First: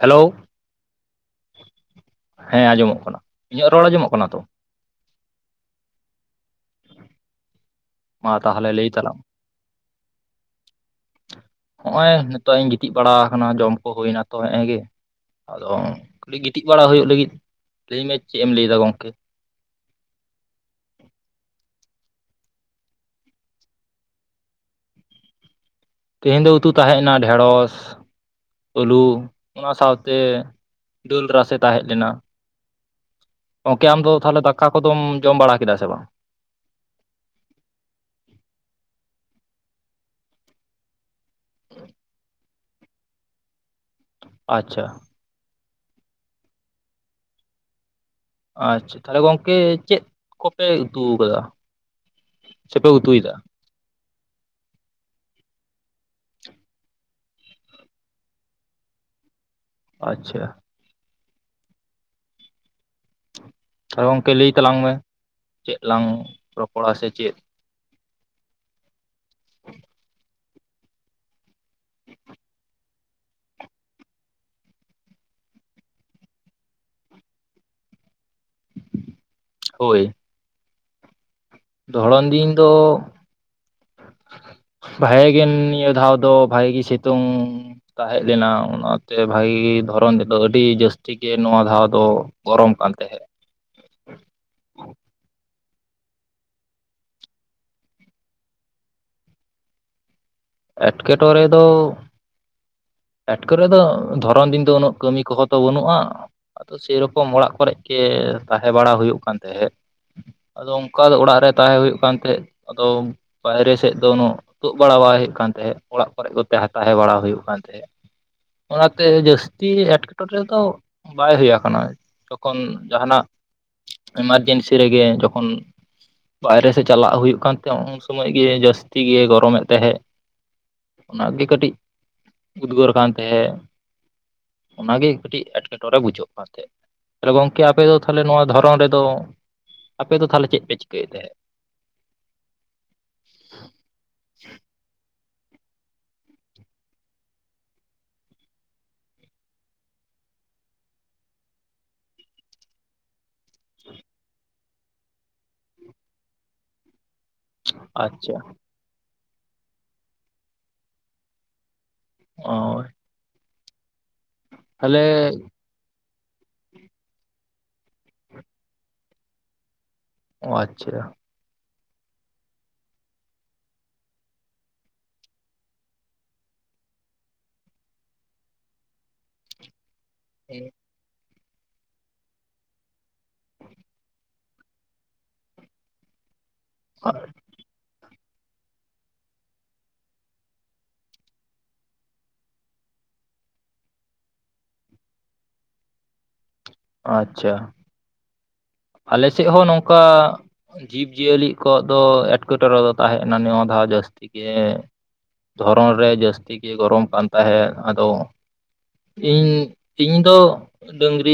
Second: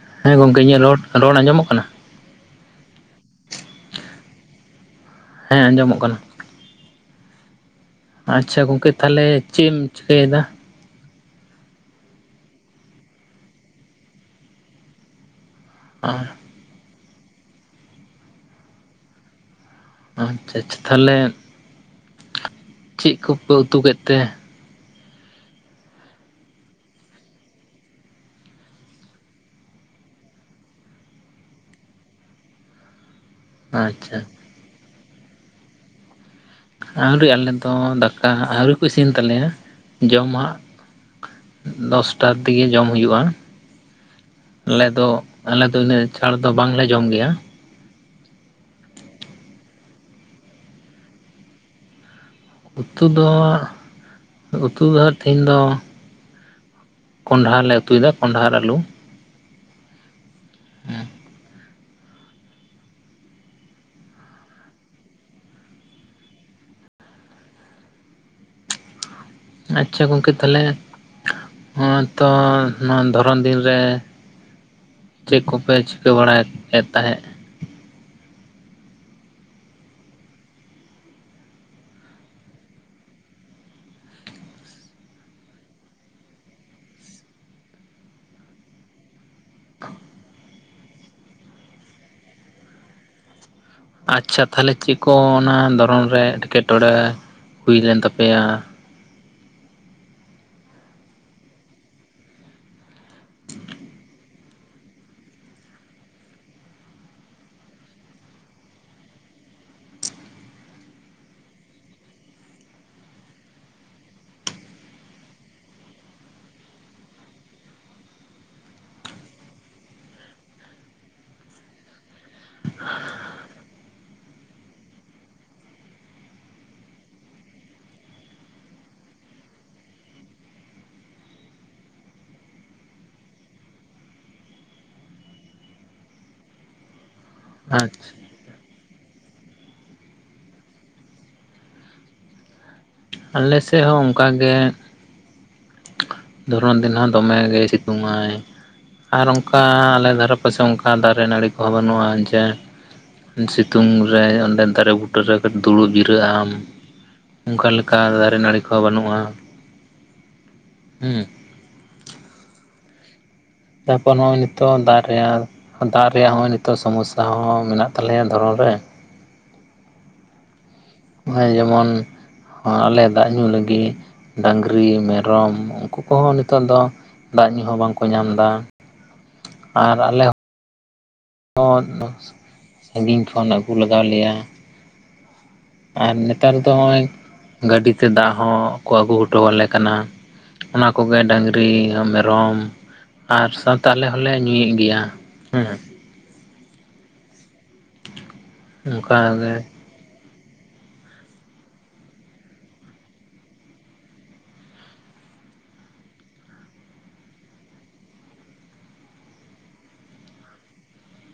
Hello ᱦᱮᱸ ᱜᱚᱢᱠᱮ ᱤᱧᱟᱹᱜ ᱨᱚᱲ ᱨᱚᱲ ᱟᱸᱡᱚᱢᱚᱜ ᱠᱟᱱᱟ ᱦᱮᱸ ᱟᱸᱡᱚᱢᱚᱜ ᱠᱟᱱᱟ ᱤᱧᱟᱹᱜ ᱨᱚᱲ ᱟᱸᱡᱚᱢᱚᱜ ᱠᱟᱱᱟ ᱛᱚ ᱦᱮᱸ ᱟᱸᱡᱚᱢᱚᱜ ᱠᱟᱱᱟ ᱢᱟ ᱟᱪᱷᱟ ᱛᱟᱦᱚᱞᱮ ᱞᱟᱹᱭ ᱜᱚᱝᱠᱮ ᱛᱟᱞᱟᱝ ᱛᱟᱦᱚᱞᱮ ᱪᱮᱫ ᱮᱢ ᱪᱤᱠᱟᱹᱭᱮᱫᱟ ᱦᱚᱜᱼᱚᱭ ᱱᱤᱛᱚᱜ ᱤᱧ ᱜᱤᱛᱤᱡ ᱵᱟᱲᱟ ᱟᱠᱟᱱᱟ ᱡᱚᱢ ᱠᱚ ᱦᱩᱭᱱᱟ ᱛᱚ ᱦᱮᱜᱸᱮ ᱜᱮ ᱟᱫᱚ ᱚ ᱠᱟᱹᱴᱤᱡ ᱜᱤᱛᱤᱡ ᱵᱟᱲᱟ ᱦᱩᱭᱩᱜ ᱞᱟᱹᱜᱤᱫ ᱞᱟᱹᱭ ᱢᱮ ᱪᱮᱫ ᱮᱢ ᱞᱟᱹᱭᱮᱫᱟ ᱜᱚᱝᱠᱮ ᱟᱪᱪᱷᱟ ᱟᱪᱪᱷᱟ ᱛᱟᱦᱚᱞᱮ ᱪᱮᱫ ᱠᱚᱯᱮ ᱩᱛᱩ ᱠᱮᱫ ᱛᱮ ᱛᱮᱦᱤᱧ ᱫᱚ ᱩᱛᱩ ᱛᱟᱦᱮᱸᱜᱱᱟ ᱰᱷᱮᱸᱲᱚᱥ ᱟᱹᱞᱩ ᱚᱱᱟ ᱥᱟᱶᱛᱮ ᱫᱟᱹᱞ ᱨᱟᱥᱮ ᱛᱟᱦᱮᱸ ᱞᱮᱱᱟ ᱜᱚᱝᱠᱮ ᱟᱢ ᱫᱚ ᱟᱪᱪᱷᱟ ᱛᱟᱦᱚᱞᱮ ᱫᱟᱠᱟ ᱠᱚᱫᱚᱢ ᱡᱚᱢ ᱵᱟᱲᱟ ᱠᱮᱫᱟ ᱥᱮ ᱵᱟᱝ ᱟᱹᱣᱨᱤ ᱟᱞᱮᱫ ᱫᱚ ᱫᱟᱠᱟ ᱟᱣᱨᱤ ᱠᱚ ᱤᱥᱤᱱ ᱛᱟᱞᱮᱭᱟ ᱡᱚᱢᱟᱜ ᱫᱚᱥᱴᱟ ᱫᱤᱜᱮ ᱡᱚᱢ ᱦᱩᱭᱩᱜᱼᱟ ᱟᱪᱪᱷᱟ ᱟᱞᱮ ᱫᱚ ᱟᱞᱮ ᱫᱚ ᱤᱱᱟᱹᱜ ᱪᱟᱲ ᱫᱚ ᱵᱟᱝᱞᱮ ᱡᱚᱢ ᱜᱮᱭᱟ ᱟᱪᱪᱷᱟ ᱛᱟᱦᱚᱞᱮ ᱜᱚᱝᱠᱮ ᱪᱮᱫ ᱠᱚᱯᱮ ᱩᱛᱩ ᱟᱠᱟᱫᱟ ᱥᱮᱯᱮ ᱩᱛᱩ ᱫᱚ ᱩᱛᱩᱭᱮᱫᱟ ᱩᱛᱩ ᱫᱚ ᱦᱟᱜ ᱛᱮᱦᱮᱧ ᱫᱚ ᱠᱚᱸᱰᱷᱟ ᱞᱮ ᱩᱛᱩᱭᱮᱫᱟ ᱠᱚᱸᱰᱷᱟ ᱟᱨ ᱟᱞᱩ ᱟᱪᱪᱷᱟ ᱛᱚ ᱜᱚᱝᱠᱮ ᱞᱟᱹᱭ ᱛᱟᱞᱟᱝ ᱢᱮ ᱪᱮᱫ ᱞᱟᱝ ᱨᱚᱯᱚᱲᱟ ᱥᱮ ᱪᱮᱫ ᱟᱪᱪᱷᱟ ᱜᱚᱢᱠᱮ ᱛᱟᱦᱚᱞᱮ ᱦᱚᱸᱛᱚ ᱱᱚᱣᱟ ᱫᱷᱚᱨᱚᱱ ᱫᱤᱱ ᱨᱮ ᱪᱮᱫ ᱠᱚᱯᱮ ᱪᱤᱠᱟᱹ ᱵᱟᱲᱟᱭᱮᱫ ᱛᱟᱦᱮᱸᱫ ᱦᱳᱭ ᱫᱷᱚᱨᱚᱱ ᱫᱤᱱ ᱫᱚ ᱵᱷᱟᱜ ᱜᱮ ᱱᱤᱭᱟᱹ ᱫᱷᱟᱣ ᱫᱚ ᱵᱷᱟᱜᱮᱜ ᱜᱮ ᱥᱤᱛᱩᱝ ᱛᱟᱦᱮᱸ ᱞᱮᱱᱟ ᱚᱱᱟ ᱥᱮ ᱵᱷᱟᱜᱤ ᱫᱷᱚᱨᱚᱱ ᱛᱮᱫᱚ ᱟᱹᱰᱤ ᱡᱟᱹᱥᱛᱤ ᱜᱮ ᱱᱚᱣᱟ ᱫᱷᱟᱣ ᱫᱚ ᱜᱚᱨᱚᱢ ᱠᱟᱱ ᱛᱟᱦᱮᱸᱫ ᱟᱪᱪᱷᱟ ᱛᱟᱦᱚᱞᱮ ᱪᱮᱫ ᱠᱚ ᱚᱱᱟ ᱫᱷᱚᱨᱚᱱ ᱨᱮ ᱮᱴᱠᱮᱴᱚᱬᱮ ᱦᱩᱭ ᱞᱮᱱ ᱛᱟᱯᱮᱭᱟ ᱮᱴᱠᱮᱴᱚᱬᱮ ᱫᱚ ᱮᱴᱠᱮ ᱢᱚᱬᱮ ᱫᱚ ᱫᱷᱚᱨᱚᱱ ᱫᱤᱱ ᱫᱚ ᱩᱱᱟᱹᱜ ᱠᱟᱹᱢᱤ ᱠᱚᱦᱚᱸ ᱛᱚ ᱵᱟᱹᱱᱩᱜᱼᱟ ᱟᱫᱚ ᱥᱮᱨᱚᱠᱚᱢ ᱚᱲᱟᱜ ᱠᱚᱨᱮ ᱜᱮ ᱛᱟᱦᱮᱸ ᱵᱟᱲᱟ ᱦᱩᱭᱩᱜ ᱠᱟᱱ ᱛᱟᱦᱮᱸᱫ ᱟᱫᱚ ᱚᱱᱠᱟ ᱫᱚ ᱚᱲᱟᱜ ᱨᱮ ᱛᱟᱦᱮᱸ ᱦᱩᱭᱩᱜ ᱠᱟᱱ ᱛᱟᱦᱮᱸᱫ ᱟᱫᱚ ᱵᱟᱭᱨᱮ ᱥᱮᱫ ᱫᱚ ᱩᱱᱟᱹᱜ ᱛᱳᱫ ᱵᱟᱲᱟ ᱵᱟᱭ ᱦᱩᱭᱩᱜ ᱠᱟᱱ ᱛᱟᱦᱮᱸᱫ ᱚᱲᱟᱜ ᱠᱚᱨᱮ ᱠᱚᱛᱮ ᱛᱟᱦᱮᱸ ᱵᱟᱲᱟ ᱦᱩᱭᱩᱜ ᱠᱟᱱ ᱛᱟᱦᱮᱸᱫ ᱚᱱᱟᱛᱮ ᱡᱟᱹᱥᱛᱤ ᱮᱴᱠᱮᱴᱚᱬᱮ ᱫᱚ ᱵᱟᱭ ᱦᱩᱭ ᱟᱠᱟᱱᱟ ᱡᱚᱠᱷᱚᱱ ᱡᱟᱦᱟᱱᱟᱜ ᱮᱢᱟᱨᱡᱮᱱᱥᱤ ᱨᱮᱜᱮ ᱡᱚᱠᱷᱚᱱ ᱵᱟᱭᱨᱮ ᱥᱮᱫ ᱪᱟᱞᱟᱜ ᱦᱩᱭᱩᱜ ᱠᱟᱱ ᱛᱟᱦᱮᱸ ᱩᱱ ᱥᱚᱢᱚᱭ ᱜᱮ ᱡᱟᱹᱟᱥᱛᱤ ᱜᱮ ᱜᱚᱨᱚᱢᱮᱫ ᱛᱟᱦᱮᱸᱜ ᱚᱱᱟᱜᱮ ᱠᱟᱹᱴᱤᱡ ᱩᱫᱽᱜᱟᱹᱨ ᱠᱟᱱ ᱛᱟᱦᱮᱸᱫ ᱚᱱᱟᱜᱮ ᱠᱟᱹᱴᱤᱡ ᱮᱴᱠᱮᱴᱚᱲᱮ ᱵᱩᱡᱷᱟᱹᱜ ᱠᱟᱱ ᱛᱟᱦᱮᱸᱫ ᱛᱚ ᱜᱚᱝᱠᱮ ᱟᱯᱮ ᱫᱚ ᱟᱪᱪᱷᱟ ᱛᱟᱦᱚᱞᱮ ᱱᱚᱣᱟ ᱫᱷᱚᱨᱚᱢ ᱨᱮᱫᱚ ᱟᱯᱮ ᱫᱚ ᱛᱟᱦᱚᱞᱮ ᱪᱮᱫ ᱯᱮ ᱪᱤᱠᱟᱹᱭᱮᱫ ᱛᱟᱦᱮᱸᱫ ᱟᱞᱮᱥᱮᱫ ᱦᱚᱸ ᱚᱱᱠᱟᱜᱮ ᱫᱷᱚᱨᱚᱱ ᱫᱤᱱ ᱦᱚᱸ ᱫᱚᱢᱮ ᱜᱮᱭ ᱥᱤᱛᱩᱝ ᱟᱭ ᱟᱨ ᱚᱱᱠᱟ ᱟᱞᱮ ᱫᱷᱟᱨᱮ ᱯᱟᱥᱮ ᱚᱱᱠᱟ ᱫᱟᱨᱮ ᱱᱟᱹᱬᱤ ᱠᱚᱦᱚᱸ ᱵᱟᱹᱱᱩᱜᱼᱟ ᱡᱮ ᱥᱤᱛᱩᱝ ᱨᱮ ᱚᱸᱰᱮ ᱫᱟᱨᱮ ᱵᱩᱴᱟᱹᱨ ᱨᱮ ᱠᱟᱹᱴᱤᱡ ᱫᱩᱲᱩᱵ ᱡᱤᱨᱟᱹᱜ ᱟᱢ ᱚᱱᱠᱟ ᱟᱪᱪᱷᱟ ᱫᱟᱨᱮ ᱱᱟᱹᱬᱤ ᱠᱚᱦᱚ ᱵᱟᱹᱱᱩᱜᱼᱟ ᱦᱩᱸ ᱚᱭ ᱛᱟᱨᱯᱚᱨ ᱱᱚᱜᱼᱚᱭ ᱱᱤᱛᱚᱜ ᱫᱟᱜ ᱨᱮᱭᱟᱲ ᱫᱟᱜ ᱨᱮᱭᱟᱜ ᱦᱚᱸ ᱱᱤᱛᱚᱜ ᱥᱚᱢᱚᱥᱥᱟ ᱦᱚᱸ ᱢᱮᱱᱟᱜ ᱛᱟᱞᱮᱭᱟ ᱫᱷᱚᱨᱚᱱ ᱨᱮ ᱚ ᱟᱪᱪᱷᱟ ᱱᱚᱜᱼᱚᱭ ᱡᱮᱢᱚᱱ ᱟᱞᱮ ᱫᱟᱜ ᱧᱩ ᱞᱟᱹᱜᱤᱫ ᱰᱟᱝᱨᱤ ᱢᱮᱨᱚᱢ ᱩᱱᱠᱩ ᱠᱚᱦᱚᱸ ᱱᱤᱛᱚᱜ ᱫᱚ ᱫᱟᱜ ᱧᱩ ᱦᱚᱸ ᱵᱟᱝᱠᱚ ᱧᱟᱢ ᱮᱫᱟ ᱟᱨ ᱟᱞᱮ ᱦᱚᱸ [inaudible] ᱦᱚᱸ ᱥᱟᱺᱜᱤᱧ ᱠᱷᱚᱱ ᱟᱹᱜᱩ ᱞᱟᱜᱟᱣ ᱞᱮᱭᱟ ᱟᱨ ᱱᱮᱛᱼᱼ ᱱᱮᱛᱚᱜ ᱫᱚ ᱱᱚᱜ ᱚᱭ ᱜᱟᱹᱰᱤ ᱛᱮ ᱫᱟᱜ ᱦᱚᱸ ᱠᱚ ᱟᱹᱜᱩ ᱦᱚᱴᱚ ᱟᱞᱮ ᱠᱟᱱᱟ ᱚᱱᱟ ᱠᱚᱜᱮ ᱰᱟᱝᱨᱤ ᱢᱮᱨᱚᱢ ᱟᱨ ᱥᱟᱶᱛᱮ ᱟᱞᱮ ᱦᱚᱸᱞᱮ ᱧᱩᱭᱮᱫ ᱜᱮᱭᱟ ᱦᱮᱸ ᱟᱪᱪᱷᱟ ᱟᱞᱮ ᱥᱮᱫ ᱚᱱᱠᱟᱜᱮ ᱦᱚᱸ ᱱᱚᱝᱠᱟ ᱡᱤᱵ ᱡᱤᱭᱟᱹᱞᱤ ᱠᱚᱣᱟᱜ ᱫᱚ ᱮᱴᱠᱮᱴᱚᱬᱮ ᱫᱚ ᱛᱟᱦᱮᱸᱜ ᱠᱟᱱᱟ ᱡᱟᱹᱥᱛᱤ ᱜᱮ ᱫᱷᱚᱨᱚᱱ ᱨᱮ ᱡᱟᱹᱥᱛᱤ ᱜᱮ ᱜᱚᱨᱚᱢ ᱠᱟᱱ ᱛᱟᱦᱮᱸᱫ ᱟᱫᱚ ᱤᱧ ᱤᱧ ᱫᱚ ᱰᱟᱹᱝᱨᱤ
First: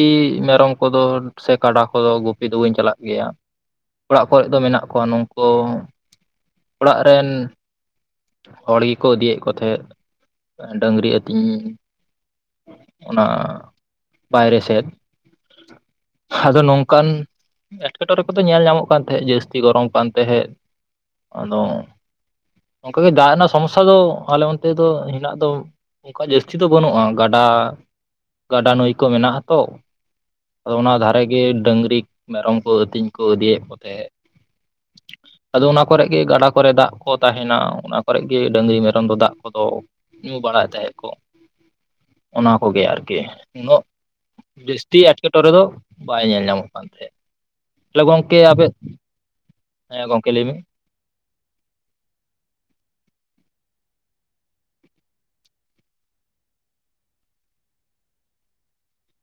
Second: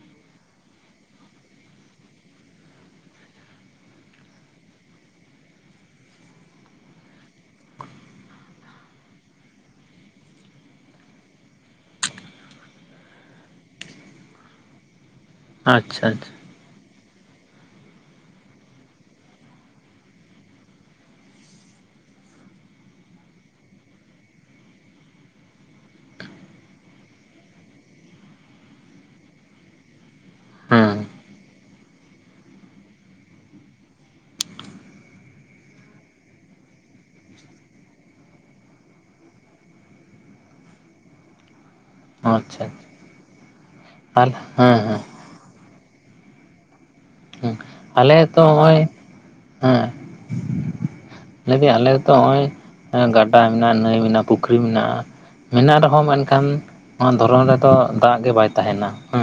ᱢᱮᱨᱚᱢ ᱠᱚᱫᱚ ᱥᱮ ᱠᱟᱰᱟ ᱠᱚᱫᱚ ᱜᱩᱯᱼᱼ ᱯᱤ ᱫᱚ ᱵᱟᱹᱧ ᱪᱟᱞᱟᱜ ᱜᱮᱭᱟ ᱚᱲᱟᱜ ᱠᱚᱨᱮ ᱫᱚ ᱢᱮᱱᱟᱜ ᱠᱚᱣᱟ ᱱᱩᱝᱠᱩ ᱚᱲᱟᱜ ᱨᱮᱱ ᱦᱚᱲ ᱜᱮᱠᱚ ᱤᱫᱤᱭᱮᱫ ᱠᱚ ᱛᱟᱦᱮᱸᱫ ᱰᱟᱹᱝᱨᱤ ᱟᱹᱛᱤᱧ ᱚᱱᱟ ᱵᱟᱭᱨᱮ ᱥᱮᱫ ᱟᱪᱷᱟ ᱟᱪᱷᱟ ᱟᱫᱚ ᱱᱚᱝᱠᱟᱱ ᱮᱸᱴᱠᱮᱴᱚᱬᱮ ᱠᱚᱫᱚ ᱧᱮᱞ ᱧᱟᱢᱚᱜ ᱠᱟᱱ ᱛᱟᱦᱮᱸᱫ ᱡᱟᱹᱥᱛᱤ ᱜᱚᱨᱚᱢ ᱠᱟᱱ ᱛᱟᱦᱮᱸᱫ ᱟᱫᱚ ᱚᱱᱠᱟ ᱜᱮ ᱫᱟᱜ ᱨᱮᱱᱟᱜ ᱥᱚᱢᱚᱥᱥᱟ ᱫᱚ ᱟᱞᱮ ᱚᱱᱛᱮ ᱫᱚ ᱦᱮᱱᱟᱜ ᱫᱚ ᱚᱱᱠᱟ ᱡᱟᱹᱥᱛᱤ ᱫᱚ ᱵᱟᱹᱱᱩᱜᱼᱟ ᱜᱟᱰᱟ ᱜᱟᱰᱟ ᱱᱟᱹᱭ ᱠᱚ ᱢᱮᱱᱟᱜᱼᱟ ᱛᱚ ᱟᱫᱚ ᱚᱱᱟ ᱦᱮᱸ ᱫᱷᱟᱨᱮ ᱜᱮ ᱰᱟᱹᱝᱜᱨᱤ ᱢᱮᱨᱚᱢ ᱠᱚ ᱟᱹᱛᱤᱧ ᱠᱚ ᱤᱫᱤᱭᱮᱫ ᱠᱚ ᱨᱮᱸᱦᱮᱫ [unintelligible] ᱟᱫᱚ ᱚᱱᱟ ᱠᱚᱨᱮ ᱜᱮ ᱜᱟᱰᱟ ᱠᱚᱨᱮ ᱫᱟᱜ ᱠᱚ ᱛᱟᱦᱮᱱᱟ ᱚᱱᱟ ᱠᱚᱨᱮ ᱜᱮ ᱰᱟᱹᱝᱜᱨᱤ ᱢᱮᱨᱚᱢ ᱫᱚ ᱫᱟᱜ ᱠᱚᱫᱚ ᱧᱩ ᱵᱟᱲᱟᱭᱮᱫ ᱛᱟᱦᱮᱫ ᱠᱚ ᱚᱱᱟ ᱟᱪᱪᱷᱟ ᱠᱚᱜᱮ ᱟᱨᱠᱤ ᱩᱱᱟᱹᱜ ᱟᱨ ᱦᱮᱸ ᱡᱟᱹᱥᱛᱤ ᱮᱴᱠᱮᱴᱚᱬᱮ ᱫᱚ ᱵᱟᱭ ᱧᱮᱞ ᱧᱟᱢᱚᱜ ᱠᱟᱱ ᱛᱟᱦᱮᱸᱫ ᱛᱟᱦᱞᱮ ᱟᱞᱮᱭᱟᱜ ᱜᱚᱝᱠᱮ ᱛᱚ ᱟᱯᱮ ᱚᱜᱼᱚᱭ ᱦᱮᱸ ᱜᱚᱢᱠᱮ ᱞᱟᱹᱭ ᱵᱤᱱ ᱞᱟ. ᱭ ᱟᱞᱮ ᱫᱚ ᱱᱚᱜ ᱚᱭ ᱜᱟᱰᱟ ᱢᱮᱱᱟᱜᱼᱟ ᱱᱟᱹᱭ ᱢᱮᱱᱟᱜᱼᱟ ᱯᱩᱠᱷᱨᱤ ᱢᱮᱱᱟᱜᱼᱟ ᱢᱮᱱᱟᱜ ᱨᱮᱦᱚᱸ ᱢᱮᱱᱠᱷᱟᱱ ᱱᱚᱣᱟ ᱫᱷᱚᱨᱚᱢ ᱨᱮᱫᱚ ᱫᱟᱜ ᱜᱮ ᱵᱟᱭ ᱛᱟᱦᱮᱱᱟ ᱦᱮ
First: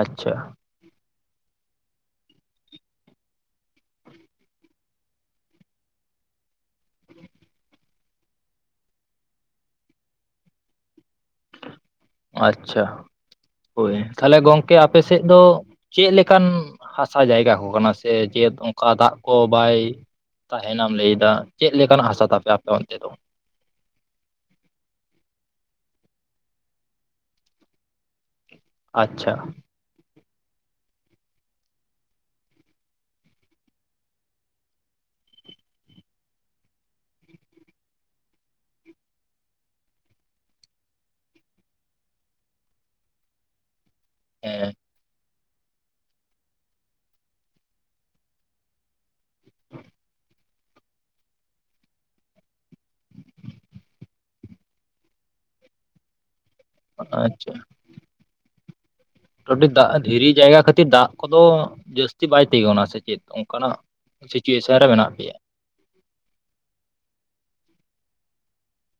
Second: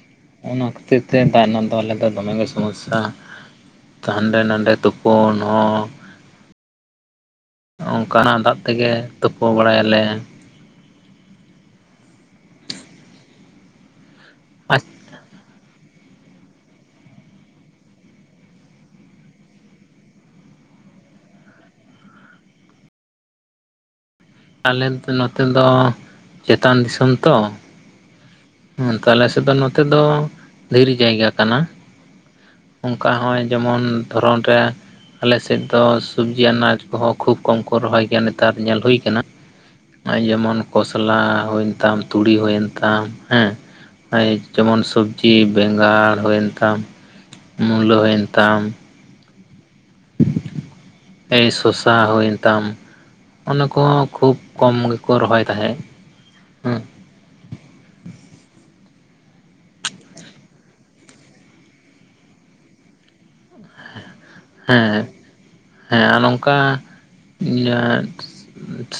ᱟᱪᱷᱟ ᱚᱱᱟ ᱠᱷᱟᱹᱛᱤᱨ ᱛᱮ ᱫᱟᱜ ᱨᱮᱱᱟᱜ ᱫᱚ ᱟᱞᱮ ᱫᱚ ᱫᱚᱢᱮ ᱜᱮ ᱥᱚᱢᱚᱥᱥᱟ ᱦᱟᱸᱰᱮ ᱱᱟᱰᱮ ᱛᱩᱯᱩᱱ ᱦᱚᱸ ᱚᱱᱠᱟᱱᱟᱜ ᱫᱟᱜ ᱛᱮᱜᱮ ᱛᱩᱯᱩ ᱵᱟᱲᱟᱭᱟᱞᱮ ᱟᱪᱪᱷᱟ ᱦᱳᱭ ᱛᱟᱦᱞᱮ ᱜᱚᱝᱠᱮ ᱟᱨ ᱟᱯᱮ ᱥᱮᱫ ᱫᱚ ᱪᱮᱫ ᱞᱮᱠᱟᱱ ᱦᱟᱥᱟ ᱡᱟᱭᱜᱟ ᱠᱚ ᱠᱟᱱᱟ ᱥᱮ ᱪᱮᱫ ᱚᱱᱠᱟ ᱫᱟᱜ ᱠᱚ ᱵᱟᱭ ᱛᱟᱦᱮᱸᱱᱟᱢ ᱞᱟᱹᱭᱮᱫᱟ ᱪᱮᱫ ᱞᱮᱠᱟᱱ ᱦᱟᱥᱟ ᱛᱟᱯᱮ ᱟᱯᱮ ᱚᱱᱛᱮ ᱫᱚ ᱟᱞᱮ ᱱᱚᱛᱮ ᱫᱚ ᱪᱮᱛᱟᱱ ᱫᱤᱥᱚᱢ ᱛᱚ ᱦᱸ ᱟᱞᱮ ᱟᱪᱪᱷᱟ ᱥᱮᱫ ᱫᱚ ᱱᱚᱛᱮ ᱫᱚ ᱫᱷᱤᱨᱤ ᱡᱟᱭᱜᱟ ᱠᱟᱱᱟ ᱚᱱᱠᱟ ᱦᱚᱸᱭ ᱡᱮᱢᱚᱱ ᱫᱷᱚᱨᱚᱱ ᱨᱮ ᱟᱞᱮᱥᱮᱫ ᱫᱚ ᱥᱚᱵᱡᱤ ᱟᱱᱟᱡ ᱠᱚᱦᱚᱸ ᱠᱷᱩᱵ ᱠᱚᱢ ᱠᱚ ᱨᱚᱦᱚᱭ ᱜᱮᱭᱟ ᱱᱮᱛᱟᱨ ᱧᱮᱞ ᱦᱩᱭ ᱠᱟᱱᱟ ᱱᱚᱜᱼᱚᱭ ᱡᱮᱢᱚᱱ ᱠᱷᱚᱥᱞᱟ ᱦᱩᱭᱮᱱ ᱛᱟᱢ ᱛᱩᱲᱤ ᱦᱩᱭᱮᱱ ᱛᱟᱢ ᱦᱮᱸ ᱦᱮᱸ ᱡᱮᱢᱚᱱ ᱥᱚᱵᱽᱡᱤ ᱵᱮᱸᱜᱟᱲ ᱦᱩᱭᱮᱱ ᱛᱟᱢ ᱢᱩᱞᱟᱹ ᱦᱩᱭᱮᱱ ᱛᱟᱢ ᱮᱭ ᱥᱚᱥᱟ ᱦᱩᱭᱮᱱ ᱛᱟᱢ ᱚᱱᱟ ᱠᱚᱦᱚᱸ ᱠᱷᱩᱵ ᱠᱚᱢ ᱜᱮᱠᱚ ᱨᱚᱦᱚᱭ ᱛᱟᱦᱮᱸᱫ ᱦᱮ ᱟᱪᱷᱟ ᱫᱟᱜ ᱫᱷᱤᱨᱤ ᱡᱟᱭᱜᱟ ᱠᱷᱟᱹᱛᱤᱨ ᱫᱟᱜ ᱠᱚᱫᱚ ᱡᱟᱹᱥᱛᱤ ᱵᱟᱭ ᱛᱤᱜᱩᱱᱟ ᱥᱮ ᱪᱮᱫ ᱚᱱᱠᱟᱱᱟᱜ ᱥᱤᱪᱩᱭ ᱥᱮᱱ ᱨᱮ ᱦᱮᱸ ᱢᱮᱱᱟᱜ ᱯᱮᱭᱟ ᱦᱮᱸ ᱟᱨ ᱱᱚᱝᱠᱟ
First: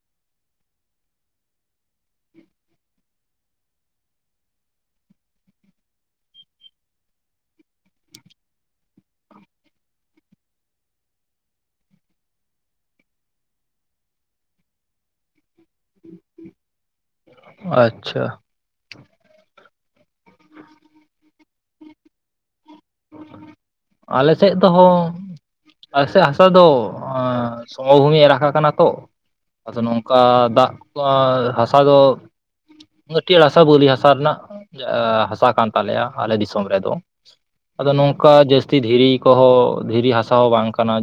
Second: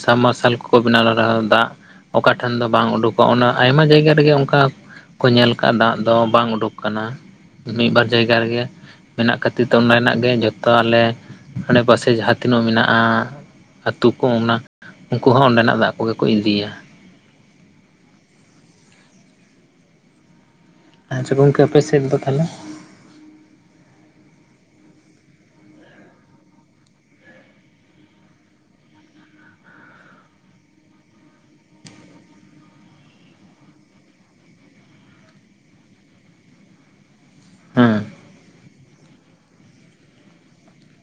ᱥᱟᱵ ᱢᱟᱨᱥᱟᱞ ᱠᱚᱠᱚ ᱵᱮᱱᱟᱣ ᱫᱟᱜ ᱚᱠᱟ ᱴᱷᱮᱱ ᱫᱚ ᱵᱟᱝ ᱩᱰᱩᱠᱚᱜᱼᱟ ᱚᱱᱟ ᱟᱭᱢᱟ ᱡᱟᱭᱜᱟ ᱨᱮᱜᱮ ᱚᱱᱠᱟ ᱠᱚ ᱧᱮᱞ ᱟᱠᱟᱫ ᱫᱟᱜ ᱫᱚ ᱵᱟᱝ ᱩᱰᱩᱠ ᱟᱠᱟᱱᱟ ᱢᱤᱫ ᱵᱟᱨ ᱡᱟᱭᱜᱟ ᱨᱮᱜᱮ ᱢᱮᱱᱟᱜ ᱠᱷᱟᱹᱛᱤᱨ ᱛᱮ ᱚᱸᱰᱮᱱᱟᱜ ᱜᱮ ᱡᱚᱛᱚ ᱟᱞᱮ ᱟᱰᱮᱯᱟᱥᱮ ᱡᱟᱦᱟᱸ ᱛᱤᱱᱟᱹᱜ ᱢᱮᱱᱟᱜᱼᱟ ᱟᱹᱛᱩ ᱠᱚ ᱚᱱᱟ ᱩᱱᱠᱩ ᱦᱚᱸ ᱚᱸᱰᱮᱱᱟᱜ ᱫᱟᱜ ᱠᱚᱜᱮ ᱠᱚ ᱤᱫᱤᱭᱟ ᱟᱪᱷᱟ ᱟᱪᱪᱷᱟ ᱜᱚᱝᱠᱮ ᱟᱯᱮ ᱥᱮᱫ ᱫᱚ ᱛᱟᱦᱚᱞᱮ ᱟᱞᱮ ᱥᱮᱫ ᱛᱚᱦᱚ ᱟᱥᱮᱫ ᱦᱟᱥᱟ ᱫᱚ ᱥᱚᱢᱚᱵᱷᱩᱢᱤᱭ ᱮ ᱨᱟᱠᱟ ᱠᱟᱱᱟ ᱛᱚ ᱟᱫᱚ ᱱᱚᱝᱠᱟ ᱫᱟᱜ ᱦᱟᱥᱟ ᱫᱚ ᱢᱟ. ᱴᱤᱭᱟ. ᱲ ᱦᱟᱥᱟ ᱵᱩᱞᱞᱤ ᱦᱟᱥᱟ ᱨᱮᱱᱟᱜ ᱦᱟᱥᱟ ᱠᱟᱱ ᱛᱟᱞᱮᱭᱟ ᱟᱞᱮ ᱫᱤᱥᱚᱢ ᱨᱮᱫᱚ ᱟᱫᱚ ᱦᱮᱸ ᱱᱚᱝᱠᱟ ᱡᱟᱹᱥᱛᱤ ᱫᱷᱤᱨᱤ ᱠᱚᱦᱚᱸ ᱫᱷᱤᱨᱤ ᱦᱟᱥᱟ ᱦᱚᱸ ᱵᱟᱝ ᱠᱟᱱᱟ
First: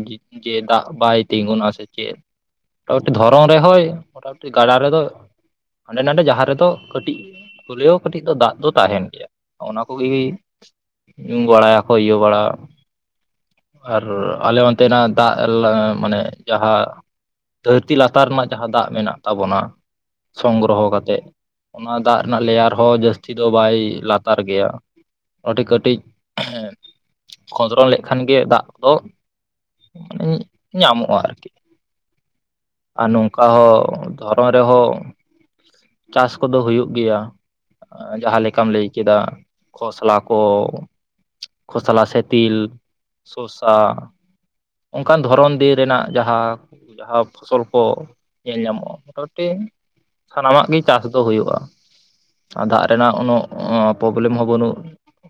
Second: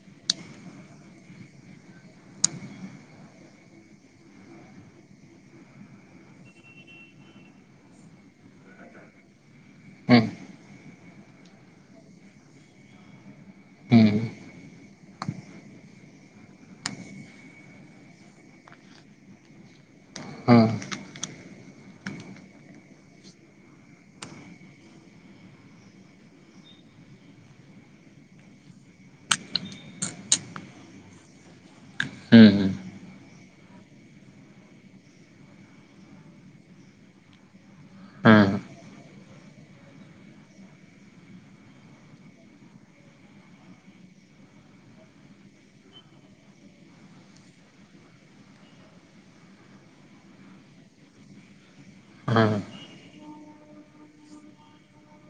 ᱡᱮ ᱫᱟᱜ ᱵᱟᱭ ᱛᱤᱜᱩᱱ ᱟ ᱥᱮ ᱪᱮᱫ ᱢᱚᱴᱟᱢᱩᱴᱤ ᱫᱷᱚᱨᱚᱢ ᱨᱮ ᱦᱚᱭ ᱢᱚᱴᱟᱢᱩᱴᱤ ᱜᱟᱰᱟ ᱨᱮᱫᱚ ᱦᱟᱸᱰᱮ ᱱᱟᱰᱮ ᱡᱟᱦᱟᱸ ᱨᱮᱫᱚ ᱠᱟᱹᱴᱤᱡ ᱦᱳᱞᱮᱣᱳ ᱠᱟᱹᱴᱤᱡ ᱫᱚ ᱫᱟᱜ ᱫᱚ ᱛᱟᱦᱮᱱ ᱜᱮᱭᱟ ᱚᱱᱟ ᱠᱚᱜᱮ ᱦᱮᱸ ᱧᱩᱢ ᱵᱟᱲᱟᱭᱟᱠᱚ ᱤᱭᱟᱹ ᱵᱟᱲᱟ ᱟᱨ ᱦᱮᱸ ᱟᱞᱮ ᱚᱱᱛᱮ ᱛᱮᱱᱟᱜ ᱫᱟᱜ ᱢᱟᱱᱮ ᱡᱟᱦᱟᱸ ᱫᱷᱟᱹᱨᱛᱤ ᱞᱟᱛᱟᱨ ᱨᱮᱱᱟᱜ ᱡᱟᱦᱟᱸ ᱫᱟᱜ ᱢᱮᱱᱟᱜ ᱛᱟᱵᱚᱱᱟ ᱦᱮᱸ ᱥᱚᱝᱜᱨᱚᱦᱚ ᱠᱟᱛᱮᱫ ᱚᱱᱟ ᱫᱟᱜ ᱨᱮᱱᱟᱜ ᱞᱮᱭᱟᱨ ᱦᱚᱸ ᱡᱟᱹᱥᱛᱤ ᱫᱚ ᱵᱟᱭ ᱞᱟᱛᱟᱨ ᱜᱮᱭᱟ ᱴᱤ ᱠᱟᱹᱴᱤᱡ ᱦᱮᱸ ᱠᱷᱚᱸᱫᱽᱨᱚᱱ ᱞᱮᱠᱷᱟᱱ ᱜᱮ ᱫᱟᱜ ᱫᱚ ᱢᱟᱱᱮ ᱧᱟᱢᱚᱜᱼᱟ ᱟᱨᱠᱤ ᱦᱮᱸ ᱦᱮᱸ ᱟᱨ ᱱᱚᱝᱠᱟ ᱦᱚᱸ ᱫᱷᱚᱨᱚᱱ ᱨᱮᱦᱚᱸ ᱪᱟᱥ ᱠᱚᱫᱚ ᱦᱩᱭᱩᱜ ᱜᱮᱭᱟ ᱡᱟᱦᱟᱸ ᱦᱩᱸ ᱞᱮᱠᱟᱢ ᱞᱟᱹᱭ ᱠᱮᱫᱟ ᱠᱷᱚᱥᱞᱟ ᱠᱚ ᱠᱷᱳᱥᱟᱞᱟ ᱥᱮ ᱛᱤᱞ ᱥᱳᱥᱟ ᱚᱱᱠᱟᱱ ᱫᱷᱚᱨᱚᱱ ᱫᱤᱱ ᱨᱮᱱᱟᱜ ᱡᱟᱦᱟᱸ ᱡᱟᱦᱟᱸ ᱯᱷᱚᱥᱚᱞ ᱠᱚ ᱧᱮᱞ ᱧᱟᱢᱚᱜᱼᱟ ᱢᱚᱴᱟᱢᱩᱴᱤ ᱥᱟᱱᱟᱢᱟᱜ ᱜᱮ ᱪᱟᱥ ᱫᱚ ᱦᱳᱭᱳᱜᱼᱟ ᱦᱩᱸ ᱟᱨ ᱫᱟᱜ ᱨᱮᱱᱟᱜ ᱩᱱᱟᱹᱜ ᱯᱨᱚᱵᱞᱮᱢ ᱦᱚᱸ ᱵᱟᱹᱱᱩᱜ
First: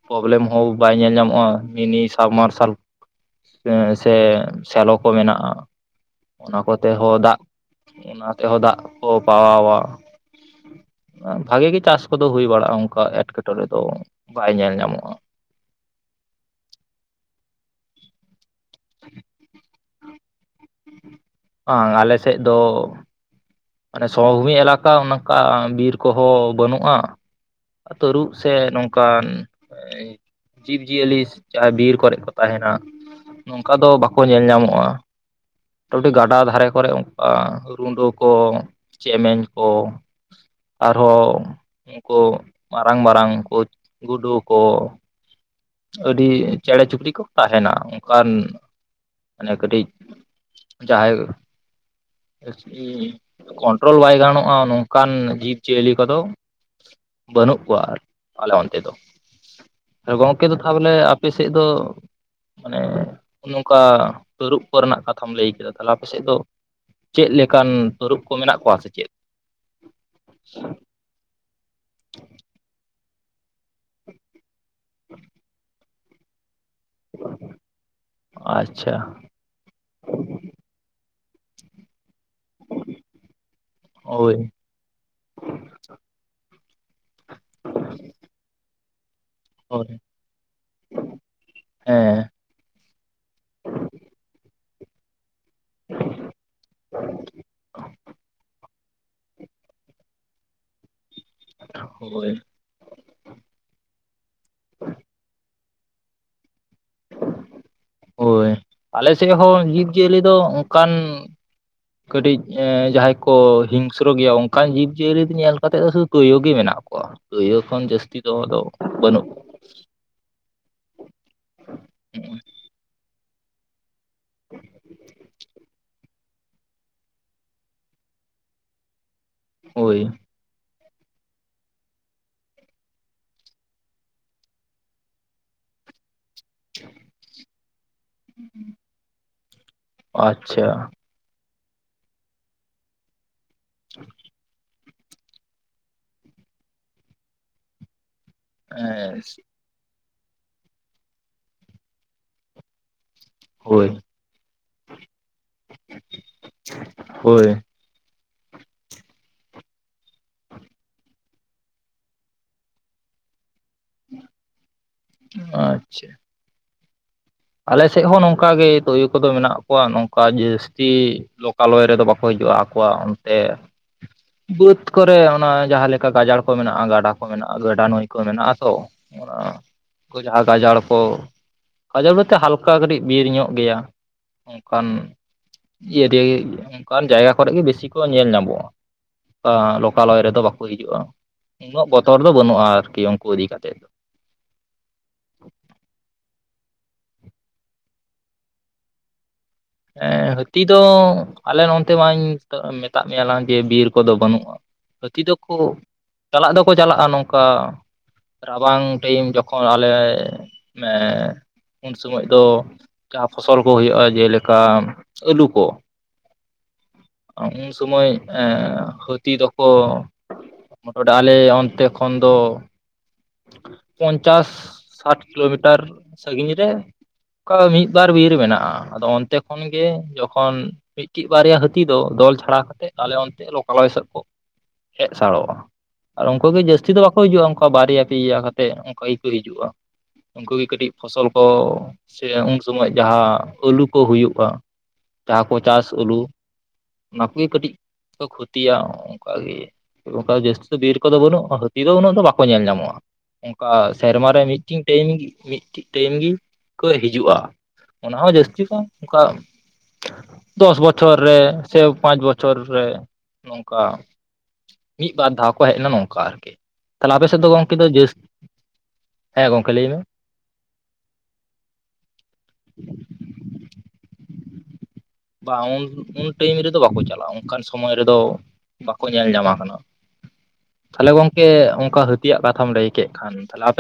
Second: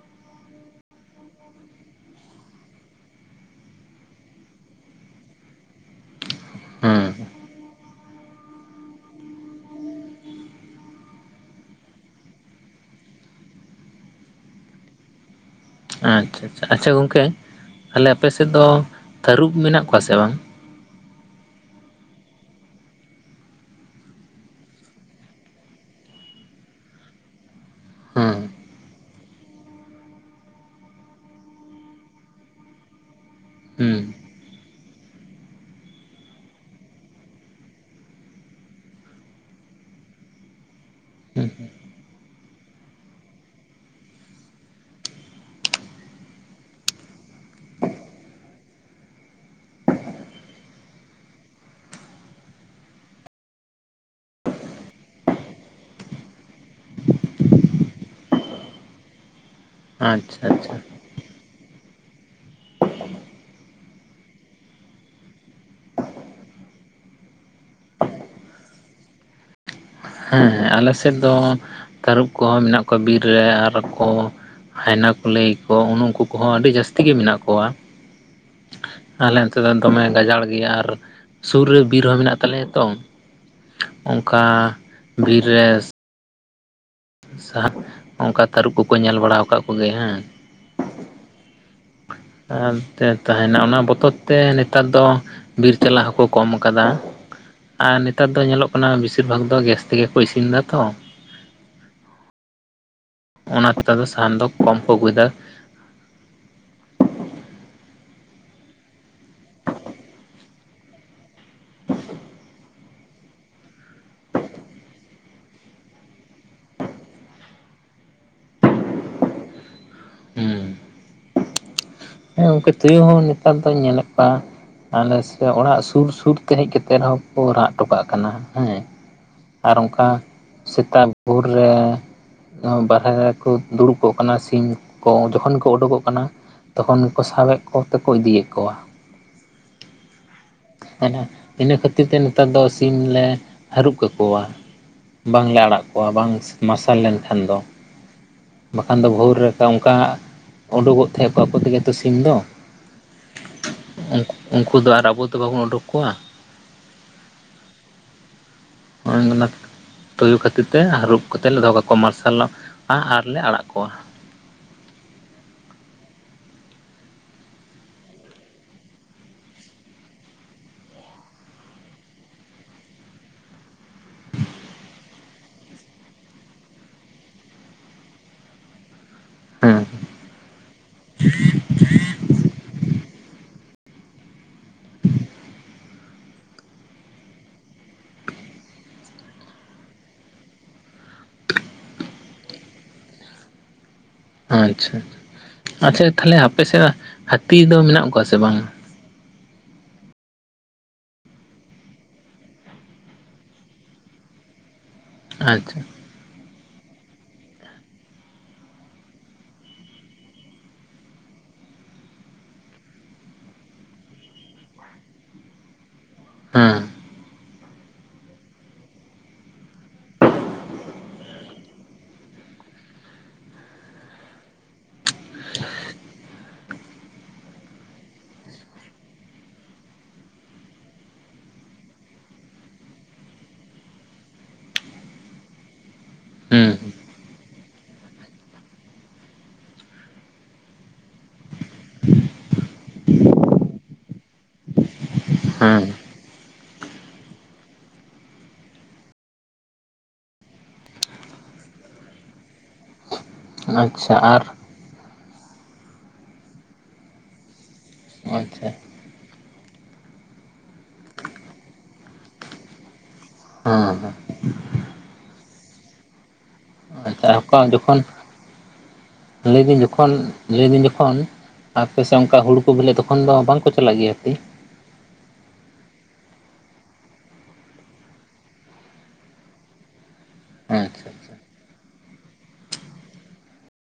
ᱯᱨᱚᱵᱞᱮᱢ ᱦᱚᱸ ᱵᱟᱭ ᱧᱮᱞ ᱧᱟᱢᱚᱜᱼᱟ ᱢᱤᱱᱤ ᱥᱟᱵ ᱢᱟᱨᱥᱟᱞ ᱥᱮ ᱥᱮᱞᱚ ᱠᱚ ᱢᱮᱱᱟᱜᱼᱟ ᱚᱱᱟ ᱠᱚᱛᱮ ᱦᱩᱸ ᱦᱚᱸ ᱫᱟᱜ ᱚᱱᱟ ᱛᱮᱦᱚᱸ ᱫᱟᱜ ᱠᱚ ᱯᱟᱣᱟᱣᱟ ᱵᱷᱟᱜᱮ ᱜᱮ ᱪᱟᱥ ᱠᱚᱫᱚ ᱦᱩᱭ ᱵᱟᱲᱟᱜᱼᱟ ᱚᱱᱠᱟ ᱮᱴᱠᱮᱴᱚᱬᱮ ᱫᱚ ᱵᱟᱭ ᱧᱮᱞ ᱧᱟᱢᱚᱜᱼᱟ ᱟᱪᱪᱷᱟ ᱪᱷᱟ ᱟᱪᱪᱷᱟ ᱜᱚᱝᱠᱮ ᱛᱟᱦᱞᱮ ᱟᱯᱮ ᱥᱮᱫ ᱫᱚ ᱛᱟᱹᱨᱩᱵ ᱢᱮᱱᱟᱜ ᱠᱚᱣᱟ ᱥᱮ ᱵᱟᱝ ᱵᱟᱝ ᱟᱞᱮᱥᱮᱫ ᱫᱚ ᱢᱟᱱᱮ ᱥᱚᱢᱵᱷᱩᱢᱤ ᱮᱞᱟᱠᱟ ᱚᱱᱠᱟ ᱵᱤᱨ ᱠᱚᱦᱚᱸ ᱵᱟᱹᱱᱩᱜᱼᱟ ᱛᱟᱹᱨᱩᱵ ᱦᱮᱸ ᱥᱮ ᱱᱚᱝᱠᱟᱱ ᱡᱤᱵᱽᱡᱤᱭᱟᱹᱞᱤ ᱡᱟᱦᱟᱸᱭ ᱵᱤᱨ ᱠᱚᱨᱮᱜ ᱠᱚ ᱛᱟᱦᱮᱱᱟ ᱱᱚᱝᱠᱟ ᱫᱚ ᱦᱩᱸ ᱵᱟᱠᱚ ᱧᱮᱞ ᱧᱟᱢᱚᱜᱼᱟ ᱢᱚᱴᱟᱢᱩᱴᱤ ᱜᱟᱰᱟ ᱫᱷᱟᱨᱮ ᱠᱚᱨᱮ ᱚᱱᱠᱟ ᱨᱩᱰᱟᱹ ᱠᱚ ᱠᱚ ᱪᱮᱢᱮᱧ ᱠᱚ ᱟᱨᱦᱚᱸ ᱦᱩᱸ ᱩᱱᱠᱩ ᱢᱟᱨᱟᱝ ᱢᱟᱨᱟᱝ ᱠᱚ ᱜᱩᱰᱩ ᱠᱚ ᱟᱹᱰᱤ ᱪᱮᱬᱮ ᱪᱩᱯᱲᱤ ᱠᱚ ᱛᱟᱦᱮᱱᱟ ᱚᱱᱠᱟᱱ ᱢᱟᱱᱮ ᱠᱟᱹᱴᱤᱡ ᱡᱟᱦᱟᱸᱭ [inaudible] ᱠᱚᱱᱴᱨᱳᱞ ᱵᱟᱭ ᱜᱟᱱᱚᱜᱼᱟ ᱱᱚᱝᱠᱟᱱ ᱡᱤᱵᱽ ᱡᱤᱭᱟᱹᱞᱤ ᱠᱚᱫᱚ ᱵᱟᱹᱱᱩᱜ ᱠᱚᱣᱟ ᱟᱞᱮ ᱚᱱᱛᱮ ᱫᱚ ᱜᱚᱝᱠᱮ ᱟᱪᱪᱷᱟ ᱫᱚ ᱟᱪᱪᱷᱟ ᱛᱟᱦᱚᱞᱮ ᱟᱯᱮᱥᱮᱫ ᱫᱚ ᱢᱟᱱᱮ ᱱᱚᱝᱠᱟ ᱛᱟᱹᱨᱩᱵ ᱠᱚ ᱨᱮᱱᱟᱜ ᱠᱟᱛᱷᱟᱢ ᱞᱟᱹᱭ ᱠᱮᱫᱟ ᱛᱟᱞᱦᱮ ᱟᱯᱮ ᱥᱮᱫ ᱫᱚ ᱪᱮᱫ ᱞᱮᱠᱟᱱ ᱛᱚᱨᱩᱯ ᱠᱚ ᱢᱮᱱᱟᱜ ᱠᱚᱣᱟ ᱥᱮ ᱪᱮᱫ ᱦᱮᱸ ᱦᱮᱸ ᱟᱞᱮ ᱥᱮᱫ ᱫᱚ ᱛᱟᱹᱨᱩᱵ ᱠᱚᱦᱚᱸ ᱢᱮᱱᱟᱜ ᱠᱚᱣᱟ ᱵᱤᱨ ᱨᱮ ᱟᱨ ᱠᱚ ᱦᱟᱭᱱᱟ ᱠᱩᱞᱟᱹᱭ ᱠᱚ ᱩᱱ ᱩᱱᱠᱩ ᱠᱚᱦᱚᱸ ᱟᱹᱰᱤ ᱡᱟᱹᱥᱛᱤ ᱜᱮ ᱢᱮᱱᱟᱜ ᱠᱚᱣᱟ ᱟᱪᱪᱷᱟ ᱛᱞᱮ ᱚᱱᱛᱮ ᱫᱚ ᱫᱚᱢᱮ ᱜᱟᱡᱟᱲ ᱜᱮᱭᱟ ᱟᱨ ᱥᱩᱨ ᱨᱮ ᱵᱤᱨ ᱦᱚᱸ ᱢᱮᱱᱟᱜ ᱛᱟᱞᱮᱭᱟ ᱛᱚ ᱦᱳᱭ ᱚᱝᱠᱟ ᱵᱤᱨ ᱨᱮ ᱥᱟᱦᱟᱜ ᱚᱱᱠᱟ ᱛᱟᱹᱨᱩᱵ ᱠᱚᱠᱚ ᱧᱮᱞ ᱵᱟᱲᱟ ᱟᱠᱟᱫ ᱠᱚᱜᱮ ᱦᱳᱭ ᱦᱮᱸ ᱦᱮᱸ ᱟᱨ ᱛᱮ ᱛᱟᱦᱮᱸᱱᱟ ᱚᱱᱟ ᱵᱚᱛᱚᱨ ᱛᱮ ᱱᱮᱛᱟᱨ ᱫᱚ ᱵᱤᱨ ᱪᱟᱞᱟ ᱦᱚᱸᱠᱚ ᱠᱚᱢ ᱟᱠᱟᱫᱟ ᱟᱨ ᱱᱮᱛᱟᱨ ᱫᱚ ᱧᱮᱞᱚᱜ ᱚᱱᱟ ᱵᱮᱥᱤᱨ ᱵᱷᱟᱜᱽ ᱫᱚ ᱜᱮᱥ ᱛᱮᱜᱮ ᱠᱚ ᱤᱥᱤᱱ ᱫᱚ ᱛᱚ ᱦᱳᱭ ᱚᱱᱟ ᱛᱮᱫᱚ ᱥᱟᱦᱟᱱ ᱫᱚ ᱠᱚᱢ ᱠᱚ ᱟᱹᱜᱩᱭᱮᱫᱟ ᱦᱳᱭ ᱟᱞᱮ ᱥᱮᱫ ᱦᱚᱸ ᱡᱤᱵᱽᱼᱡᱤᱭᱟᱹᱞᱤ ᱫᱚ ᱚᱱᱠᱟᱱ ᱠᱟᱹᱴᱤᱡ ᱡᱟᱦᱟᱸᱭ ᱠᱚ ᱦᱤᱝᱥᱨᱚ ᱜᱮᱭᱟ ᱚᱱᱠᱟᱱ ᱡᱤᱵ ᱡᱤᱭᱟᱹᱞᱤ ᱧᱮᱞ ᱠᱟᱛᱮᱜ ᱫᱚ ᱥᱩᱫᱩ ᱛᱩᱭᱩ ᱜᱮ ᱢᱮᱱᱟᱜ ᱠᱚᱣᱟ ᱛᱳᱭᱳ ᱠᱷᱚᱱ ᱡᱟᱹᱥᱛᱤ ᱫᱚᱦᱚ ᱫᱚ ᱵᱟᱹᱱᱩᱜᱼᱼ ᱦᱩᱸ ᱦᱩᱸ ᱦᱮᱸ ᱜᱚᱝᱠᱮ ᱛᱩᱭᱩ ᱦᱚᱸ ᱱᱮᱛᱟᱨ ᱫᱚᱧ ᱧᱮᱞᱮᱫ ᱠᱚᱣᱟ ᱟᱞᱮ ᱥᱮ ᱚᱲᱟᱜ ᱥᱩᱨ ᱥᱩᱨ ᱛᱮ ᱦᱮᱡ ᱠᱟᱛᱮᱜ ᱨᱮᱦᱚᱸᱠᱚ ᱨᱟᱜ ᱴᱚᱠᱟᱹᱜ ᱠᱟᱱᱟ ᱦᱮᱸ ᱠᱚᱣᱟ᱾ ᱟᱨ ᱦᱳᱭ ᱚᱝᱠᱟ ᱥᱮᱛᱟᱜ ᱵᱷᱳᱨ ᱨᱮ ᱵᱟᱦᱨᱮ ᱨᱮ ᱠᱚ ᱫᱩᱲᱩᱵ ᱠᱚᱜ ᱠᱟᱱᱟ ᱥᱤᱢ ᱠᱚ ᱡᱚᱠᱷᱚᱱ ᱠᱚ ᱚᱰᱳᱠᱚᱜ ᱠᱟᱱᱟ ᱛᱚᱠᱷᱚᱱ ᱜᱮᱠᱚ ᱥᱟᱵᱮᱫ ᱠᱚᱛᱮ ᱠᱚ ᱤᱫᱤᱭᱮᱫ ᱠᱚᱣᱟ ᱟᱪᱪᱷᱟ ᱦᱮᱸ ᱤᱱᱟᱹ ᱠᱷᱟᱹᱛᱤᱨ ᱛᱮ ᱱᱮᱛᱟᱨ ᱫᱚ ᱥᱤᱢ ᱞᱮ ᱦᱟᱹᱨᱩᱵ ᱠᱟᱠᱚᱣᱟ ᱵᱟᱝᱞᱮ ᱟᱲᱟᱜ ᱠᱚᱣᱟ ᱵᱟᱝ ᱢᱟᱨᱥᱟᱞ ᱞᱮᱱᱠᱷᱟᱱ ᱫᱚ ᱵᱟᱠᱷᱟᱱ ᱫᱚ ᱦᱮᱸ ᱵᱷᱳᱨ ᱨᱮ ᱚᱝᱠᱟ ᱚᱸᱰᱚᱠᱚᱜ ᱛᱮᱦᱮᱫ ᱠᱚ ᱟᱠᱚ ᱛᱮᱜᱮ ᱛᱚ ᱥᱤᱢ ᱫᱚ ᱦᱳᱭ ᱩᱱᱠᱩ ᱫᱚ ᱟᱨ ᱟᱵᱚ ᱫᱚ ᱵᱟᱵᱚᱱ ᱩᱰᱩᱠ ᱠᱚᱣᱟ [inaudible] [unintelligible] ᱛᱩᱭᱩ ᱠᱷᱟᱹᱛᱤᱨ ᱛᱮ ᱦᱟᱹᱨᱩᱵ ᱠᱟᱛᱮᱫ ᱞᱮ ᱫᱚᱦᱚ ᱠᱟᱠᱚᱣᱟ ᱢᱟᱨᱥᱟᱞᱚᱜ-ᱟ ᱟᱨᱞᱮ ᱟᱲᱟᱜ ᱠᱚᱣᱟ ᱟᱪᱪᱷᱟ ᱟᱞᱮᱥᱮᱫ ᱦᱚᱸ ᱱᱚᱝᱠᱟ ᱜᱮ ᱛᱚᱭᱳ ᱠᱚᱫᱚ ᱢᱮᱱᱟᱜ ᱠᱚᱣᱟ ᱱᱚᱝᱠᱟ ᱡᱟᱹᱥᱛᱤ ᱞᱳᱠᱟᱞᱳᱭ ᱨᱮᱫᱚ ᱵᱟᱠᱚ ᱦᱤᱡᱩᱜᱼᱟ ᱟᱠᱚᱣᱟᱜ ᱚᱱᱛᱮ ᱵᱟᱹᱫᱽ ᱠᱚᱨᱮ ᱚᱱᱟ ᱡᱟᱦᱟᱸᱞᱮᱠᱟ ᱜᱟᱡᱟᱲ ᱠᱚ ᱢᱮᱱᱟᱜᱼᱟ ᱜᱟᱰᱟ ᱠᱚ ᱢᱮᱱᱟᱜᱼᱟ ᱜᱟᱰᱟ ᱱᱟᱹᱭ ᱠᱚ ᱢᱮᱱᱟᱜᱼᱟ ᱛᱚ ᱚᱱᱟ ᱦᱮᱸ ᱡᱟᱦᱟᱸ ᱜᱟᱡᱟᱲ ᱠᱚ ᱜᱟᱡᱟᱲ ᱵᱚᱞᱚᱛᱮ ᱦᱟᱞᱠᱟ ᱠᱟᱹᱴᱤᱡ ᱵᱤᱨ ᱧᱚᱜ ᱜᱮᱭᱟ ᱚᱱᱠᱟᱱ ᱤᱭᱟ ᱫᱤᱭᱟᱹ ᱜᱤ ᱚᱱᱠᱟᱱ ᱡᱟᱭᱜᱟ ᱠᱚᱨᱮ ᱜᱮ ᱵᱮᱥᱤ ᱠᱚ ᱧᱮᱞ ᱧᱟᱢᱚᱜᱼᱟ ᱞᱳᱠᱟᱞᱳᱚᱭ ᱨᱮᱫᱚ ᱵᱟᱠᱚ ᱦᱤᱡᱩᱜᱼᱟ ᱩᱱᱟᱹᱜ ᱵᱚᱛᱚᱨ ᱫᱚ ᱵᱟᱹᱱᱩᱜᱼᱟ ᱟᱨᱠᱤ ᱩᱱᱠᱩ ᱤᱫᱤ ᱠᱟᱛᱮᱫ ᱟᱪᱪᱷᱟ ᱟᱪᱪᱷᱟ ᱛᱟᱦᱚᱞᱮ ᱟᱯᱮᱥᱮᱫ ᱦᱟᱹᱛᱤ ᱫᱚ ᱢᱮᱱᱟᱜ ᱠᱚᱣᱟ ᱥᱮ ᱵᱟᱝᱼᱟ? ᱦᱮᱸ ᱦᱟᱹᱛᱤ ᱫᱚ ᱟᱞᱮ ᱱᱚᱱᱛᱮ ᱢᱟᱧ ᱢᱮᱛᱟᱫ ᱢᱮᱭᱟ ᱞᱟᱝ ᱡᱮ ᱵᱤᱨ ᱠᱚᱫᱚ ᱵᱟᱹᱱᱩᱜᱼᱟ ᱦᱟᱹᱛᱤ ᱫᱚᱠᱚ ᱟᱪᱪᱷᱟ ᱪᱟᱞᱟᱜ ᱫᱚᱠᱚ ᱪᱟᱞᱟᱜᱼᱟ ᱱᱚᱝᱠᱟ ᱨᱟᱵᱟᱝ ᱴᱟᱭᱤᱢ ᱡᱚᱠᱷᱚᱱ ᱟᱞᱮ ᱩᱱ ᱥᱚᱢᱚᱭ ᱫᱚ ᱡᱟᱦᱟᱸ ᱯᱷᱚᱥᱚᱞ ᱠᱚ ᱦᱩᱭᱩᱜᱼᱟ ᱡᱮᱞᱮᱠᱟ ᱟᱹᱞᱩ ᱠᱚ ᱦᱮᱸ ᱩᱱ ᱥᱚᱢᱚᱭ ᱦᱟᱹᱛᱤ ᱫᱚᱠᱚ ᱢᱳᱴᱟᱢᱩᱴᱤ ᱟᱞᱮ ᱚᱱᱛᱮ ᱠᱷᱚᱱ ᱫᱚ ᱯᱚᱧᱪᱟᱥ ᱥᱟᱴ ᱠᱤᱞᱳᱢᱤᱴᱟᱨ ᱥᱟᱜᱤᱧ ᱨᱮ ᱚᱱᱠᱟ ᱢᱤᱫ ᱵᱟᱨ ᱵᱤᱨ ᱢᱮᱱᱟᱜᱼᱟ ᱟᱫᱚ ᱚᱱᱛᱮ ᱠᱷᱚᱱ ᱜᱮ ᱡᱚᱠᱷᱚᱱ ᱢᱤᱫᱴᱤᱡ ᱵᱟᱨᱭᱟ ᱦᱟᱹᱛᱤ ᱛᱤ ᱫᱚ ᱫᱚᱞ ᱪᱷᱟᱲᱟ ᱠᱟᱛᱮᱫ ᱟᱞᱮ ᱚᱱᱛᱮ ᱞᱳᱠᱟᱞᱳᱚᱭ ᱥᱮᱫ ᱠᱚ ᱦᱮᱡ ᱥᱟᱲᱚᱜᱼᱟ ᱟᱨ ᱩᱱᱠᱩ ᱜᱮ ᱦᱮᱸ ᱡᱟᱹᱥᱛᱤ ᱫᱚ ᱵᱟᱠᱚ ᱦᱤᱡᱩᱜᱼᱟ ᱚᱝᱠᱟᱹ ᱵᱟᱨᱭᱟ ᱯᱮᱭᱟᱹ ᱠᱟᱛᱮᱫ ᱚᱝᱠᱟ ᱜᱮᱠᱚ ᱦᱤᱡᱩᱜᱼᱟ ᱩᱱᱠᱩ ᱜᱮ ᱠᱟᱹᱴᱤᱡ ᱯᱷᱚᱥᱚᱞ ᱠᱚ ᱥᱮ ᱩᱱ ᱥᱚᱢᱚᱭ ᱡᱟᱦᱟᱸ ᱟᱹᱞᱩ ᱠᱚ ᱦᱩᱭᱩᱜᱼᱟ ᱡᱟᱦᱟᱸ ᱠᱚ ᱦᱮᱸ ᱪᱟᱥ ᱟᱹᱞᱩ ᱱᱟᱯᱮ ᱠᱟᱹᱴᱤᱡ ᱠᱚ ᱠᱷᱚᱛᱤᱭᱟ ᱚᱱᱠᱟ ᱜᱮ᱾ ᱚᱱᱠᱟ ᱡᱟᱹᱥᱛᱤ ᱫᱚ ᱵᱤᱨ ᱠᱚᱫᱚ ᱵᱟᱹᱱᱩᱜ ᱦᱟᱹᱛᱤ ᱫᱚ ᱩᱱᱟᱹᱜ ᱫᱚ ᱵᱟᱠᱚ ᱧᱮᱞ ᱧᱟᱢᱚᱜᱼᱟ᱾ ᱚᱱᱠᱟ ᱟᱪᱪᱷᱟ ᱥᱮᱨᱢᱮ ᱨᱮ ᱟᱨ ᱢᱤᱫᱴᱤᱱ ᱴᱟᱭᱤᱢ ᱜᱤ ᱢᱤᱫᱴᱤᱡ ᱴᱟᱭᱤᱢ ᱜᱤ ᱠᱚ ᱦᱤᱡᱩᱜᱼᱟ᱾ ᱚᱱᱟ ᱦᱚᱸ ᱡᱟᱹᱥᱛᱤ ᱟᱪᱪᱷᱟ ᱠᱟᱢ ᱚᱱᱠᱟ ᱫᱚᱥ ᱵᱚᱪ ᱵᱚᱪᱷᱚᱨ ᱨᱮ ᱥᱮ ᱯᱟᱸᱪ ᱵᱚᱪᱷᱚᱨ ᱨᱮ ᱱᱚᱝᱠᱟ ᱦᱮᱸ ᱦᱮᱸ ᱢᱤᱫ ᱵᱟᱨ ᱫᱷᱟᱣ ᱠᱚ ᱦᱮᱡ ᱞᱮᱱᱟ ᱱᱚᱝᱠᱟ ᱟᱨᱠᱤ ᱛᱟᱦᱞᱮ ᱟᱯᱮ ᱟᱪᱪᱷᱟ ᱥᱮᱫ ᱫᱚ ᱚᱠᱟ ᱜᱚᱢᱠᱮ ᱫᱚ ᱡᱚᱠᱷᱚᱱ ᱡᱟᱹᱥᱛᱤ ᱞᱟᱹᱭᱫᱟᱹᱧ ᱡᱚᱠᱷᱚᱱ ᱞᱟᱹᱭᱫᱤᱧ ᱡᱚᱠᱷᱚᱱ ᱟᱯᱮᱥᱮ ᱚᱱᱠᱟ ᱦᱩᱲᱩ ᱠᱚ ᱵᱮᱞᱮᱜᱼᱟ ᱛᱚᱠᱷᱚᱱ ᱫᱚ ᱵᱟᱝᱠᱚ ᱪᱟᱞᱟᱜ ᱜᱮᱭᱟ ᱦᱟ. ᱛᱤ ᱵᱟᱝ ᱩᱱ ᱩᱱ ᱴᱟᱹᱭᱤᱢ ᱨᱮᱫᱚ ᱵᱟᱠᱚ ᱪᱟᱞᱟᱜᱼᱟ ᱚᱱᱠᱟᱱ ᱥᱚᱢᱚᱭ ᱨᱮᱫᱚ ᱵᱟᱠᱚ ᱧᱮᱞ ᱧᱟᱢ ᱟᱠᱟᱱᱟ ᱟᱪᱪᱷᱟ ᱛᱟᱦᱚᱞᱮ ᱟᱪᱪᱷᱟ ᱜᱚᱝᱠᱮ ᱚᱝᱠᱟ ᱦᱟᱹᱛᱤᱭᱟᱜ ᱠᱟᱛᱷᱟᱢ ᱞᱟᱹᱭ ᱠᱮᱜ ᱠᱷᱟᱱ ᱟᱯᱮ